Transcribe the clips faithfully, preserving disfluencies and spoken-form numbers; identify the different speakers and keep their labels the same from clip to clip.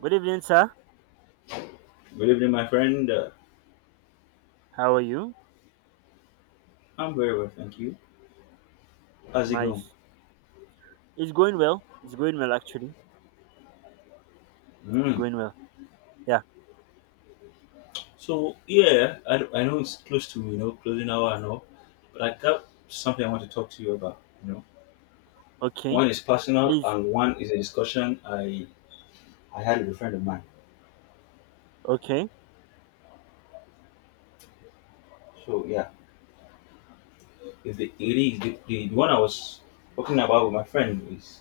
Speaker 1: Good evening, sir.
Speaker 2: Good evening, my friend. Uh,
Speaker 1: How are you?
Speaker 2: I'm very well, thank you. How's it going?
Speaker 1: Nice. It's going well. It's going well, actually. It's
Speaker 2: Mm.
Speaker 1: going well. Yeah.
Speaker 2: So yeah, I, I know it's close to you know closing hour and all, but I got something I want to talk to you about. You know,
Speaker 1: Okay.
Speaker 2: one is personal
Speaker 1: Please.
Speaker 2: and one is a discussion I I had with a friend of mine.
Speaker 1: Okay.
Speaker 2: So yeah, if the it is the, the, the one I was talking about with my friend is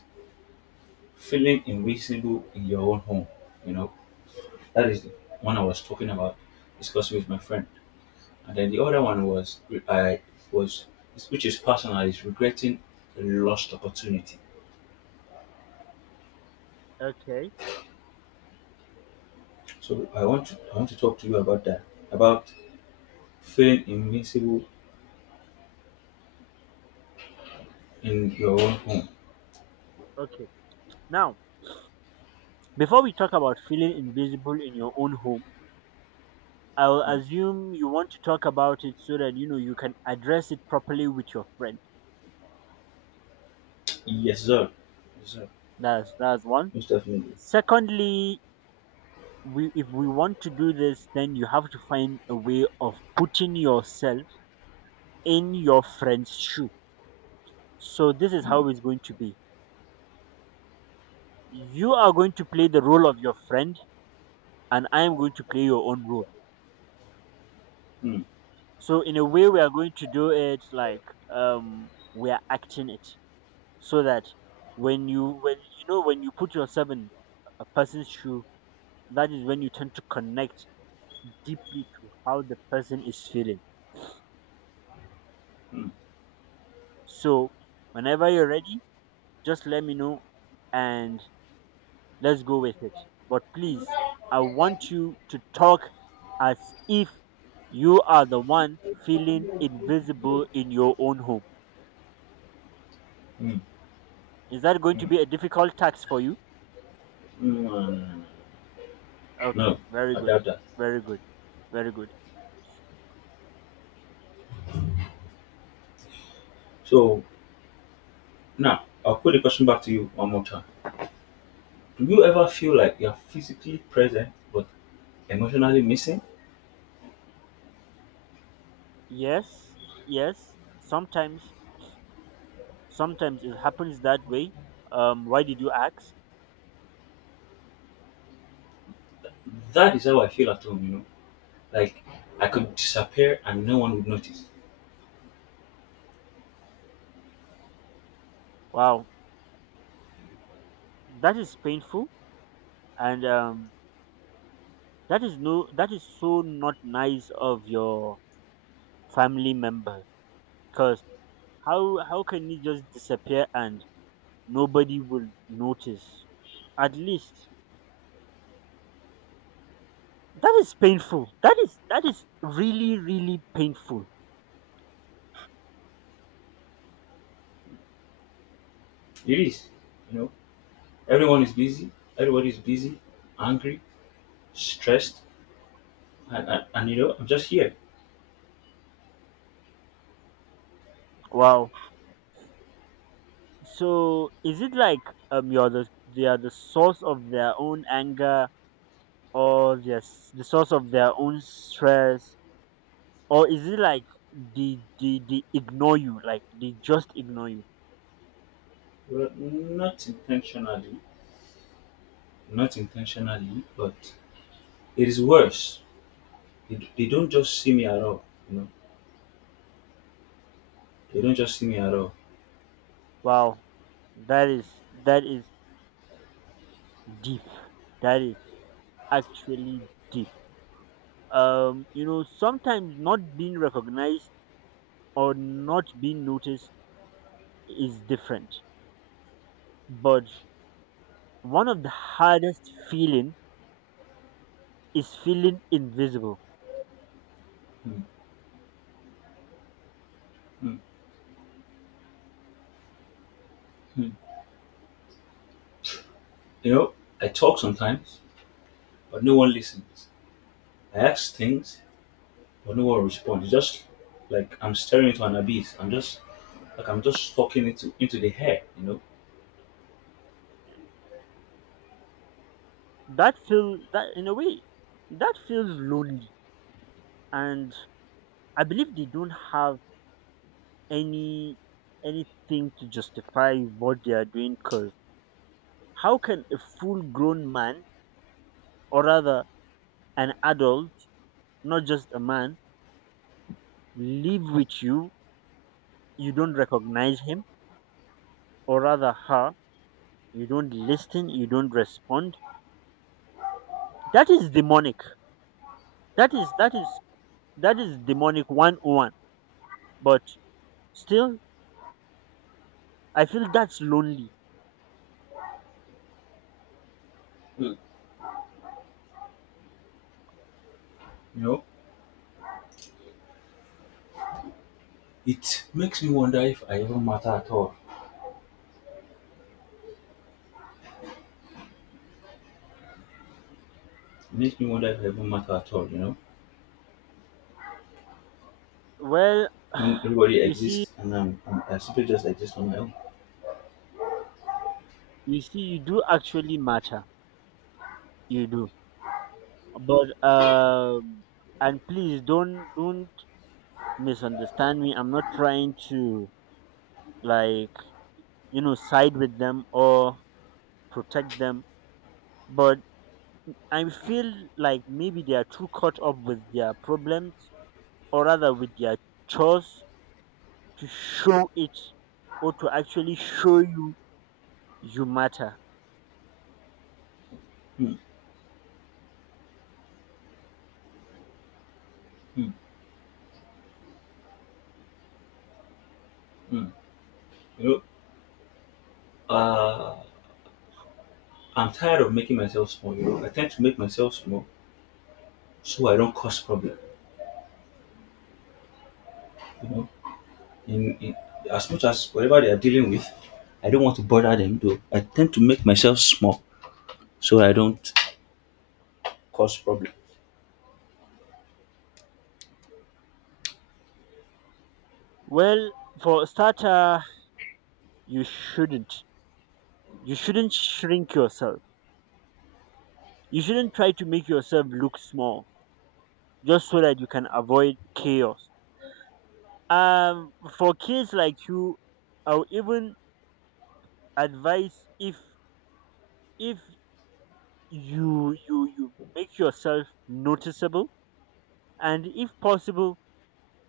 Speaker 2: feeling invisible in your own home. You know, that is the one I was talking about discussing with my friend. And then the other
Speaker 1: Mm,
Speaker 2: one was I was which is personal is regretting a lost opportunity.
Speaker 1: okay.
Speaker 2: So I want to I want to talk to you about that about feeling invincible in your own home.
Speaker 1: Okay. Now, before we talk about feeling invisible in your own home, I'll assume you want to talk about it so that you know you can address it properly with your friend.
Speaker 2: Yes, sir. Yes, sir.
Speaker 1: That's that's one.
Speaker 2: Most definitely.
Speaker 1: Secondly, we if we want to do this, then you have to find a way of putting yourself in your friend's shoe. So this is how it's going to be: you are going to play the role of your friend, and I am going to play your own role.
Speaker 2: Mm.
Speaker 1: So in a way, we are going to do it like, um we are acting it, so that when you when you know when you put yourself in a person's shoe, that is when you tend to connect deeply to how the person is feeling. So whenever you're ready, just let me know, and let's go with it. But please, I
Speaker 2: Mm.
Speaker 1: want you to talk as if you are the one feeling invisible in your own home.
Speaker 2: Mm.
Speaker 1: Is that going to be a difficult task for you?
Speaker 2: Mm.
Speaker 1: Okay,
Speaker 2: No,
Speaker 1: very
Speaker 2: I
Speaker 1: good.
Speaker 2: doubt that.
Speaker 1: Very good. Very good.
Speaker 2: So now I'll put the question back to you one more time. Do you ever feel like you're physically present but emotionally missing?
Speaker 1: Yes, yes. Sometimes, sometimes it happens that way. Um, why did you ask?
Speaker 2: That is how I feel at home, you know. Like I could disappear and no one would notice.
Speaker 1: Wow, that is painful, and um, that is no, that is so not nice of your family member. Cause How how can you just disappear and nobody will notice? At least that is painful. That is that is really really painful.
Speaker 2: It is, you know, everyone is busy. Everybody is busy, angry, stressed, and, and, and you know, I'm just here.
Speaker 1: Wow. So is it like um you're the they are the source of their own anger, or just the source of their own stress, or is it like they they, they ignore you, like they just ignore you?
Speaker 2: Well, not intentionally, not intentionally, but it is worse. They, they don't just see me at all. You know, they don't just see me at all.
Speaker 1: Wow. That is that is deep. That is actually deep. um you know sometimes not being recognized, or not being noticed, is different, but one of the hardest feeling is feeling invisible.
Speaker 2: Hmm, hmm, hmm. You know, I talk sometimes, but no one listens. I ask things, but no one responds. It's just like I'm staring into an abyss. I'm just like I'm just talking into into the hair, you know.
Speaker 1: That feel that in a way, that feels lonely, and I believe they don't have any anything to justify what they are doing. Because how can a full grown man, or rather an adult, not just a man, live with you, you don't recognize him, or rather her, you don't listen, you don't respond? That is demonic. That is that is that is demonic one oh one. But still, I feel that's lonely.
Speaker 2: Hmm. You know, it makes me wonder if I even matter at all. It makes me wonder if I even matter at all, you know.
Speaker 1: Well,
Speaker 2: When everybody
Speaker 1: you see,
Speaker 2: exists and I'm, I'm I simply just exist on my own.
Speaker 1: you see you do actually matter. You do. But um and please, don't don't misunderstand me. I'm not trying to, like, you know side with them or protect them, but I feel like maybe they are too caught up with their problems, or rather with their chores, to show it, or to actually show you you matter?
Speaker 2: Hmm, hmm, hmm. You know, uh, I'm tired of making myself small. You know, I tend to make myself small so I don't cause problem. You know, in, in as much as whatever they are dealing with, I don't want to bother them though. I tend to make myself small so I don't cause problem.
Speaker 1: Well, for a starter, you shouldn't. You shouldn't shrink yourself. You shouldn't try to make yourself look small just so that you can avoid chaos. Um, for kids like you, I'll even advise, if if you you you make yourself noticeable, and if possible,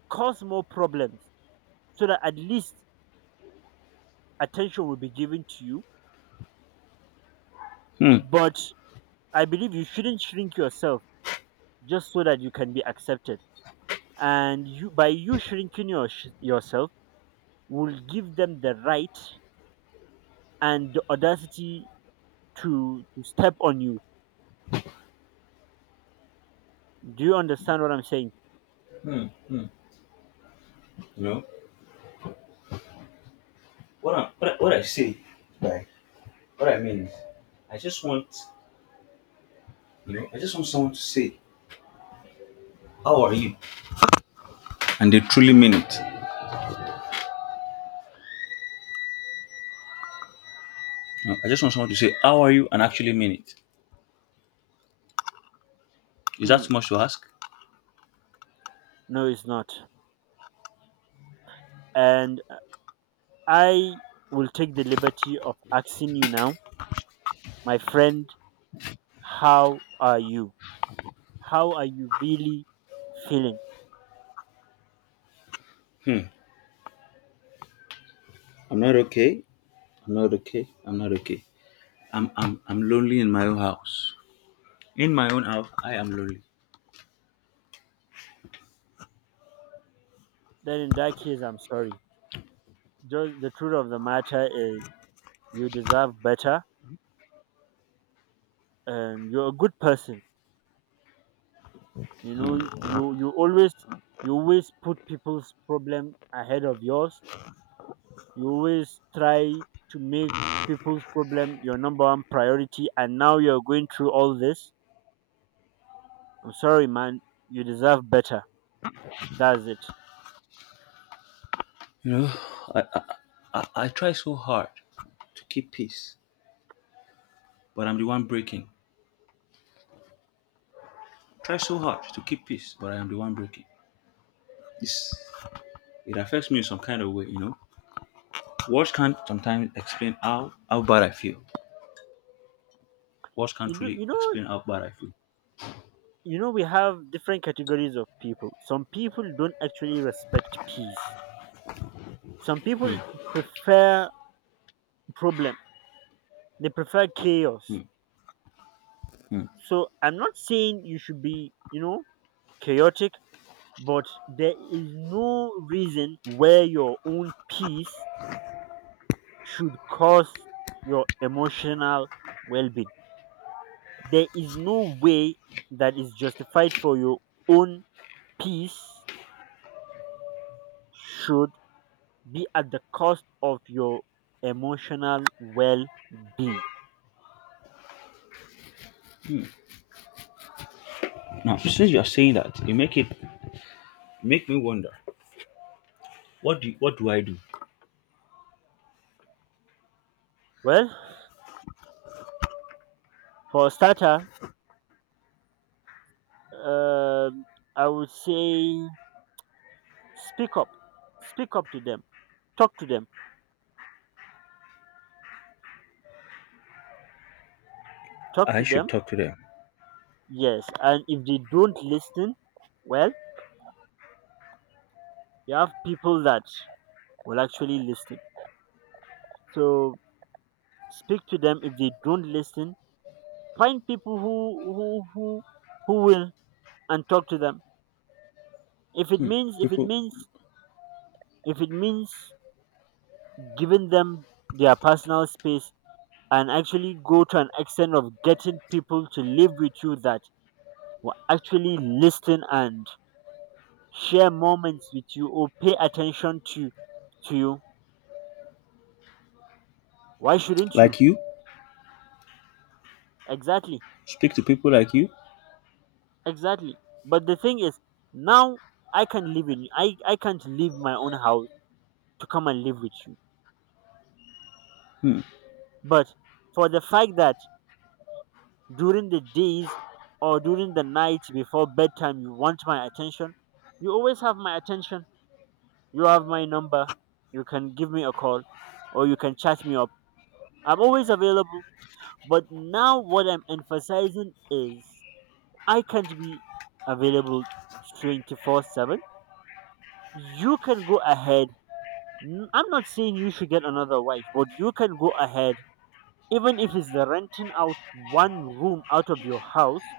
Speaker 1: cause more problems, so that at least attention will be given to you.
Speaker 2: Hmm.
Speaker 1: But I believe you shouldn't shrink yourself just so that you can be accepted. And you, by you shrinking your, yourself, will give them the right and the audacity to, to step on you. Do you understand what I'm saying?
Speaker 2: Hmm. Hmm. You know what I what I, what I say by what I mean is I just want you know I just want someone to say how are you and they truly mean it. You know, I just want someone to say how are you and actually mean it. Is that
Speaker 1: Mm,
Speaker 2: too much to ask?
Speaker 1: no, it's not. And I will take the liberty of asking you now, my friend, how are you? How are you really feeling?
Speaker 2: Hmm. I'm not okay. I'm not okay. I'm not okay. I'm I'm I'm lonely in my own house. In my own house, I am lonely.
Speaker 1: Then in that case, I'm sorry. Just the truth of the matter is you deserve better, and you're a good person. you know you you always you always put people's problem ahead of yours. You always try to make people's problem your number one priority, and now you're going through all this. I'm sorry, man. You deserve better. That's it.
Speaker 2: You know, I I, I, I try so hard to keep peace, but I'm the one breaking. Try so hard to keep peace, but I am the one breaking. Yes. It affects me in some kind of way, you know. Words can't sometimes explain how, how bad I feel. Words can't
Speaker 1: You do, you
Speaker 2: really
Speaker 1: know
Speaker 2: explain how bad I feel.
Speaker 1: You know, we have different categories of people. Some people don't actually respect peace. Some people prefer problem. They prefer chaos.
Speaker 2: Hmm, hmm.
Speaker 1: So I'm not saying you should be, you know, chaotic, but there is no reason where your own peace should cause your emotional well being. There is no way that is justified for your own peace should be at the cost of your emotional well being.
Speaker 2: Now, since you are saying that, you make it make me wonder. What do what do I do?
Speaker 1: Well, for a starter, um I would say speak up. Speak up to them. Talk to them. Talk
Speaker 2: I
Speaker 1: to
Speaker 2: should
Speaker 1: them.
Speaker 2: talk to them.
Speaker 1: Yes. And if they don't listen, well, you have people that will actually listen. So speak to them. If they don't listen, find people who who who who will, and talk to them. If it means if it
Speaker 2: People
Speaker 1: means if it means giving them their personal space, and actually go to an extent of getting people to live with you that will actually listen and share moments with you, or pay attention to to you, why shouldn't you?
Speaker 2: like you,
Speaker 1: Exactly.
Speaker 2: speak to people like you.
Speaker 1: Exactly. But the thing is, now I can live in I I can't leave my own house to come and live with you.
Speaker 2: Hmm,
Speaker 1: But for the fact that during the days, or during the nights before bedtime, you want my attention, you always have my attention. You have my number, you can give me a call, or you can chat me up. I'm always available. But now, what I'm emphasizing is I can't be available twenty-four seven. You can go ahead. N- I'm not saying you should get another wife, but you can go ahead. Even if it's the renting out one room out of your house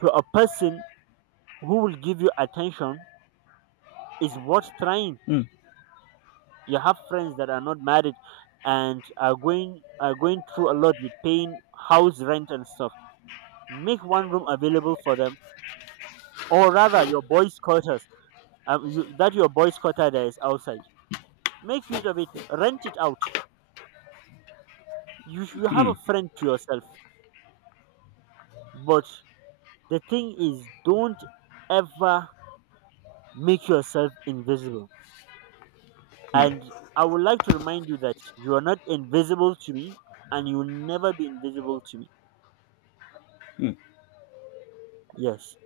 Speaker 1: to a person who will give you attention, is worth trying.
Speaker 2: hmm,
Speaker 1: You have friends that are not married and are going are going through a lot with paying house rent and stuff. Make one room available for them, or rather, your boys' quarters. Um, you, that your boys' quarter that is outside, make use of it. Rent it out. You you have
Speaker 2: hmm,
Speaker 1: a friend to yourself. But the thing is, don't ever make yourself invisible. And I would like to remind you that you are not invisible to me, and you will never be invisible to me.
Speaker 2: hmm.
Speaker 1: Yes.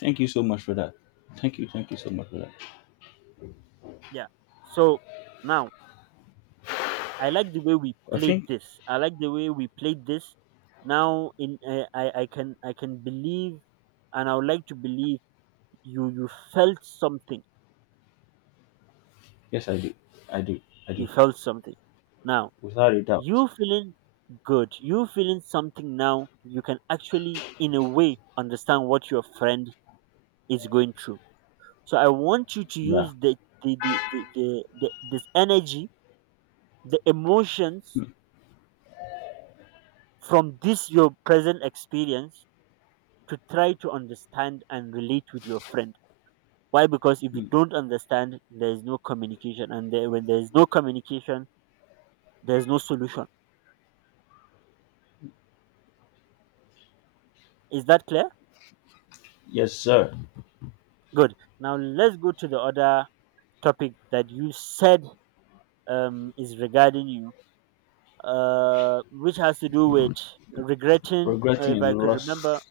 Speaker 2: Thank you so much for that. Thank you, thank you so much for that.
Speaker 1: Yeah. So now, I like the way we
Speaker 2: I
Speaker 1: played
Speaker 2: think
Speaker 1: this. I like the way we played this. Now, in uh, i i can I can believe, and I would like to believe, you you felt something.
Speaker 2: yes, I do, I do, I
Speaker 1: You
Speaker 2: do,
Speaker 1: felt something. Now
Speaker 2: without a doubt.
Speaker 1: you feeling good, you feeling something now, you can actually in a way understand what your friend is going through. So I want you to
Speaker 2: Yeah.
Speaker 1: use the the the, the, the, the this energy, the emotions, from this your present experience, to try to understand and relate with your friend. Why? Because if you
Speaker 2: Hmm.
Speaker 1: don't understand, there is no communication, and there, when there is no communication, there is no solution. Is that clear?
Speaker 2: Yes, sir.
Speaker 1: Good. Now let's go to the other topic that you said um, is regarding you, uh, which has to do with regretting, uh,
Speaker 2: Regretting
Speaker 1: if I
Speaker 2: a
Speaker 1: could remember,
Speaker 2: lost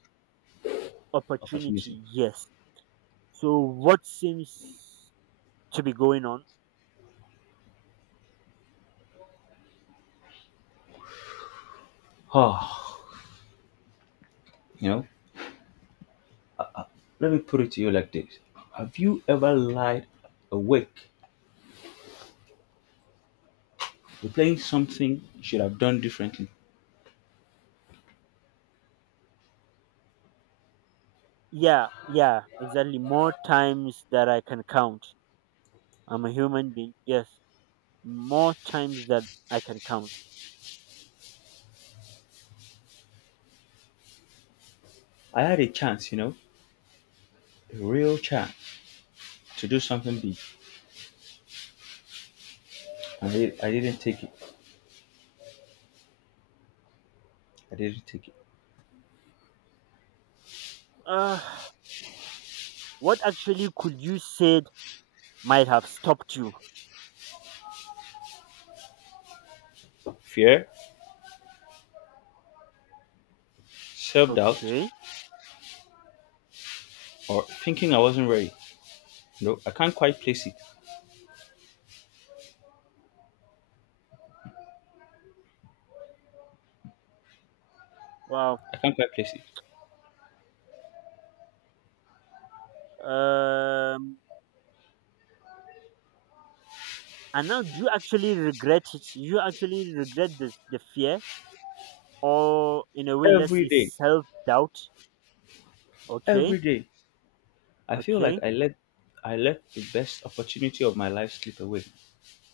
Speaker 2: opportunity.
Speaker 1: opportunity. Yes. So, what seems to be going on?
Speaker 2: Oh, you know, let me put it to you like this. Have you ever lied awake, replaying something you should have done differently?
Speaker 1: Yeah, yeah, exactly. More times that I can count. I'm a human being. Yes, more times that I can count.
Speaker 2: I had a chance, you know, a real chance to do something big, and I, I didn't take it. I didn't take it.
Speaker 1: Uh, what actually could you said might have stopped you?
Speaker 2: Fear, self doubt,
Speaker 1: Okay.
Speaker 2: or thinking I wasn't ready. No, I can't quite place it.
Speaker 1: Wow.
Speaker 2: I can't quite place it.
Speaker 1: Um, And now, do you actually regret it? Do you actually regret the, the fear, or in a way, let's
Speaker 2: Every
Speaker 1: say
Speaker 2: day,
Speaker 1: self doubt. Okay,
Speaker 2: every day, I feel like
Speaker 1: okay.
Speaker 2: I let I let the best opportunity of my life slip away.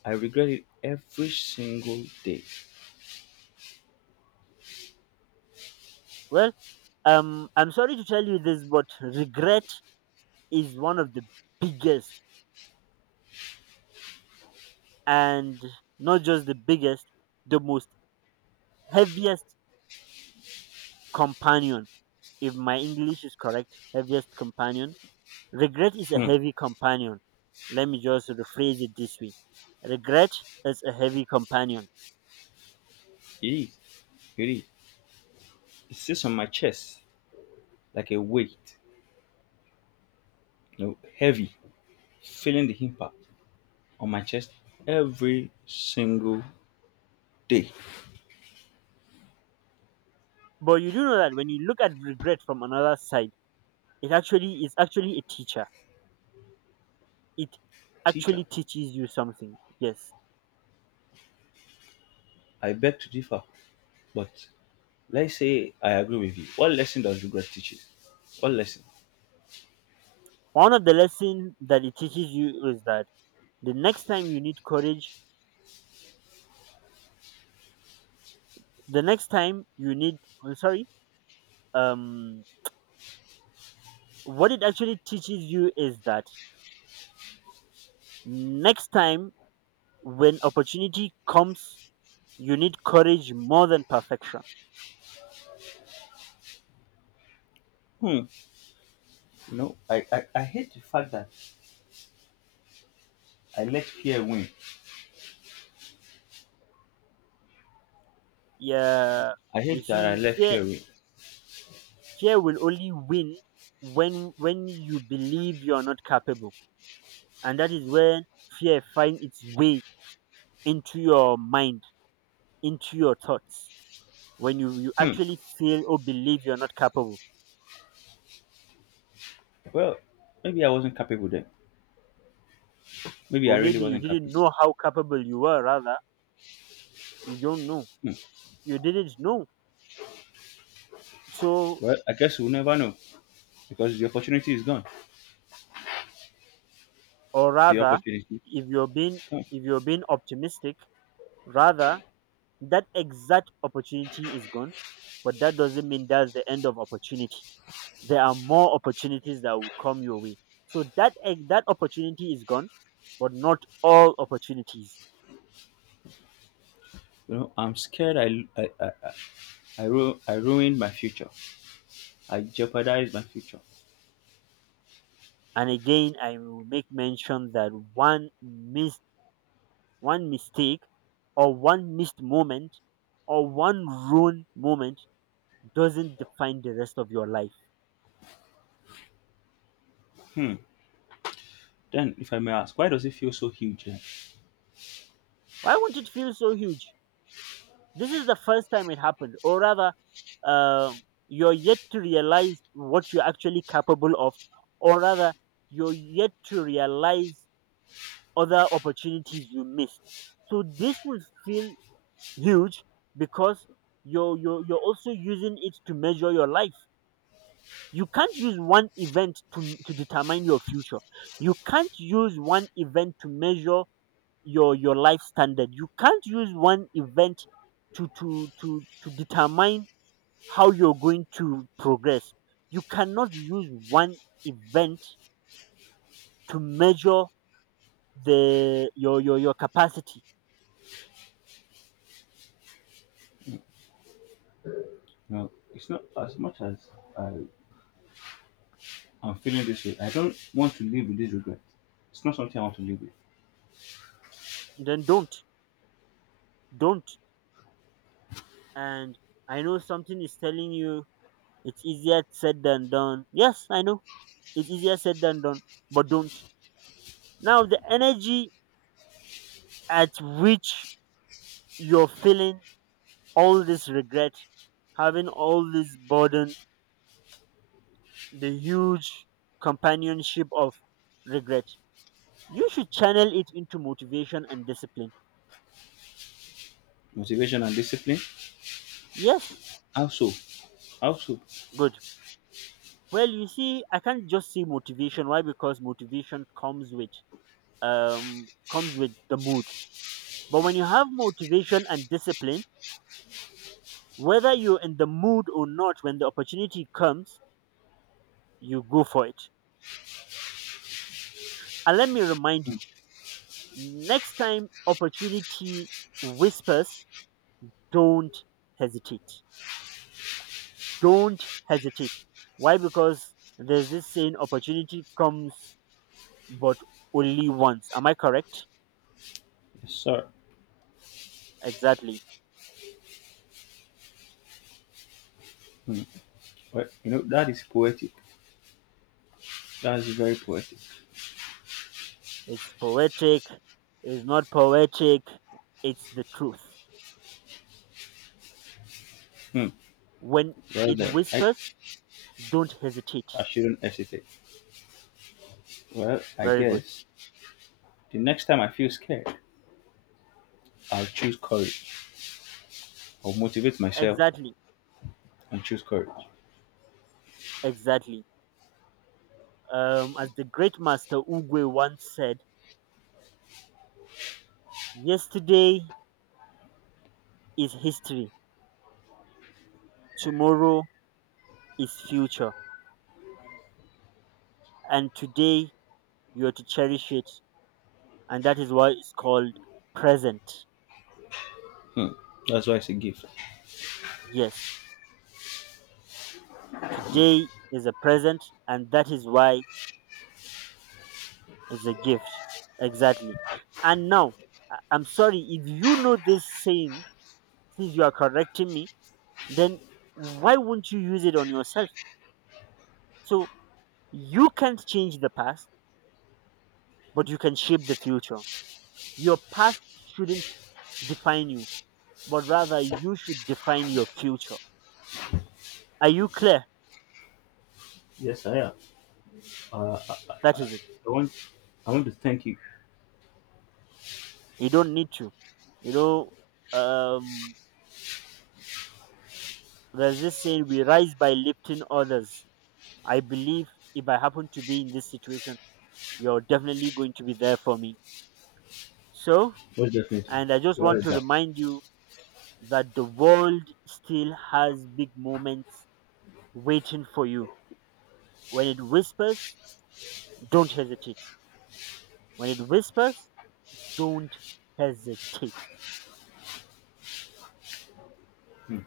Speaker 2: I regret it every single day.
Speaker 1: Well, um, I'm sorry to tell you this, but regret is one of the biggest, and not just the biggest, the most heaviest companion. If my English is correct, heaviest companion. Regret is a
Speaker 2: Hmm.
Speaker 1: heavy companion. Let me just rephrase it this way: regret is a heavy companion.
Speaker 2: It is. It is. It sits on my chest like a weight, you know, heavy, feeling the impact on my chest every single day.
Speaker 1: But you do know that when you look at regret from another side, it actually is actually a teacher. It
Speaker 2: Teacher,
Speaker 1: actually teaches you something. Yes.
Speaker 2: I beg to differ, but let's say I agree with you. What lesson does regret teach you? What lesson?
Speaker 1: One of the lessons that it teaches you is that the next time you need courage, the next time you need, I'm sorry, um what it actually teaches you is that next time when opportunity comes, you need courage more than perfection.
Speaker 2: Hmm. You know, I, I, I hate the fact that I let fear win.
Speaker 1: Yeah,
Speaker 2: I
Speaker 1: you
Speaker 2: hate that I
Speaker 1: see,
Speaker 2: let
Speaker 1: fear
Speaker 2: fear win.
Speaker 1: fear will only win when when you believe you are not capable, and that is when fear finds its way into your mind, into your thoughts. When you, you
Speaker 2: Hmm.
Speaker 1: actually feel or believe you are not capable,
Speaker 2: Well, maybe I wasn't capable then. Maybe
Speaker 1: or
Speaker 2: I really
Speaker 1: maybe you
Speaker 2: wasn't capable.
Speaker 1: didn't know how capable you were, rather you don't know,
Speaker 2: Hmm.
Speaker 1: you didn't know. So,
Speaker 2: Well, I guess we'll never know because the opportunity is gone.
Speaker 1: or
Speaker 2: The
Speaker 1: rather,
Speaker 2: opportunity
Speaker 1: if you're
Speaker 2: is
Speaker 1: being
Speaker 2: gone.
Speaker 1: if you're being optimistic, rather that exact opportunity is gone, but that doesn't mean that's the end of opportunity. There are more opportunities that will come your way. So that ex- that opportunity is gone, but not all opportunities.
Speaker 2: You know, I'm scared I, I, I, I, I, ru- I ruined my future. I jeopardized my future.
Speaker 1: And again, I will make mention that one missed one mistake, or one missed moment, or one ruined moment, doesn't define the rest of your life.
Speaker 2: Then, if I may ask, why does it feel so huge? Then?
Speaker 1: Why won't it feel so huge? This is the first time it happened, or rather, uh, you're yet to realize what you're actually capable of, or rather, you're yet to realize other opportunities you missed. So this will feel huge because you're, you're, you're also using it to measure your life. You can't use one event to, to determine your future. You can't use one event to measure your, your life standard. You can't use one event to, to, to, to determine how you're going to progress. You cannot use one event to measure the your your, your capacity.
Speaker 2: You know, it's not as much as I, I'm feeling this way. I don't want to live with this regret. It's not something I want to live with.
Speaker 1: Then don't. Don't. And I know something is telling you it's easier said than done. Yes, I know it's easier said than done, but don't. Now, the energy at which you're feeling all this regret, having all this burden, the huge companionship of regret, you should channel it into motivation and discipline.
Speaker 2: Motivation and discipline.
Speaker 1: Yes,
Speaker 2: Also, also,
Speaker 1: good. Well, you see, I can't just say motivation. Why? Because motivation comes with um comes with the mood. But when you have motivation and discipline, whether you're in the mood or not, when the opportunity comes, you go for it. And let me remind you, next time opportunity whispers, don't hesitate. Don't hesitate. Why? Because there's this saying, opportunity comes but only once. Am I correct?
Speaker 2: yes, sir.
Speaker 1: Exactly.
Speaker 2: Hmm. Well, you know, that is poetic. That is very poetic.
Speaker 1: It's poetic, it's not poetic, it's the truth.
Speaker 2: Hmm.
Speaker 1: When
Speaker 2: Well,
Speaker 1: it
Speaker 2: then, I,
Speaker 1: whispers, don't hesitate.
Speaker 2: I shouldn't hesitate. Well, I
Speaker 1: Very good.
Speaker 2: guess the next time I feel scared, I'll choose courage. I'll motivate myself
Speaker 1: Exactly.
Speaker 2: and choose courage.
Speaker 1: Exactly. Um, as the great master Ugwe once said, yesterday is history, tomorrow is future, and today you are to cherish it. And that is why it's called present.
Speaker 2: Hmm. That's why it's a gift.
Speaker 1: Yes. Today is a present, and that is why it's a gift. Exactly. And now, I- I'm sorry, if you know this saying, since you are correcting me, then why won't you use it on yourself? So you can't change the past, but you can shape the future. Your past shouldn't define you, but rather you should define your future. Are you clear?
Speaker 2: Yes, I am.
Speaker 1: That is it.
Speaker 2: I want, I want to thank you.
Speaker 1: You don't need to. You know, um, there's this saying, we rise by lifting others. I believe if I happen to be in this situation, you're definitely going to be there for me. So,
Speaker 2: Most definitely.
Speaker 1: and I just
Speaker 2: Without
Speaker 1: want
Speaker 2: a
Speaker 1: to
Speaker 2: doubt.
Speaker 1: remind you that the world still has big moments waiting for you. When it whispers, don't hesitate. When it whispers, don't hesitate.
Speaker 2: Hmm.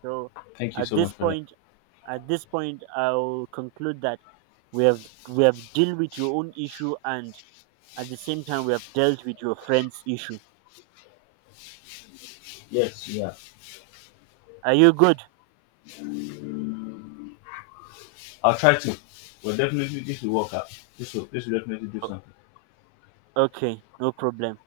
Speaker 1: So
Speaker 2: Thank you
Speaker 1: at
Speaker 2: so
Speaker 1: this
Speaker 2: much for that.
Speaker 1: point, at this point, I'll conclude that we have we have dealt with your own issue, and at the same time, we have dealt with your friend's issue.
Speaker 2: Yes, yeah.
Speaker 1: Are you good?
Speaker 2: I'll try to. But definitely this will work out. This will, this will definitely do
Speaker 1: O-
Speaker 2: something.
Speaker 1: Okay, no problem.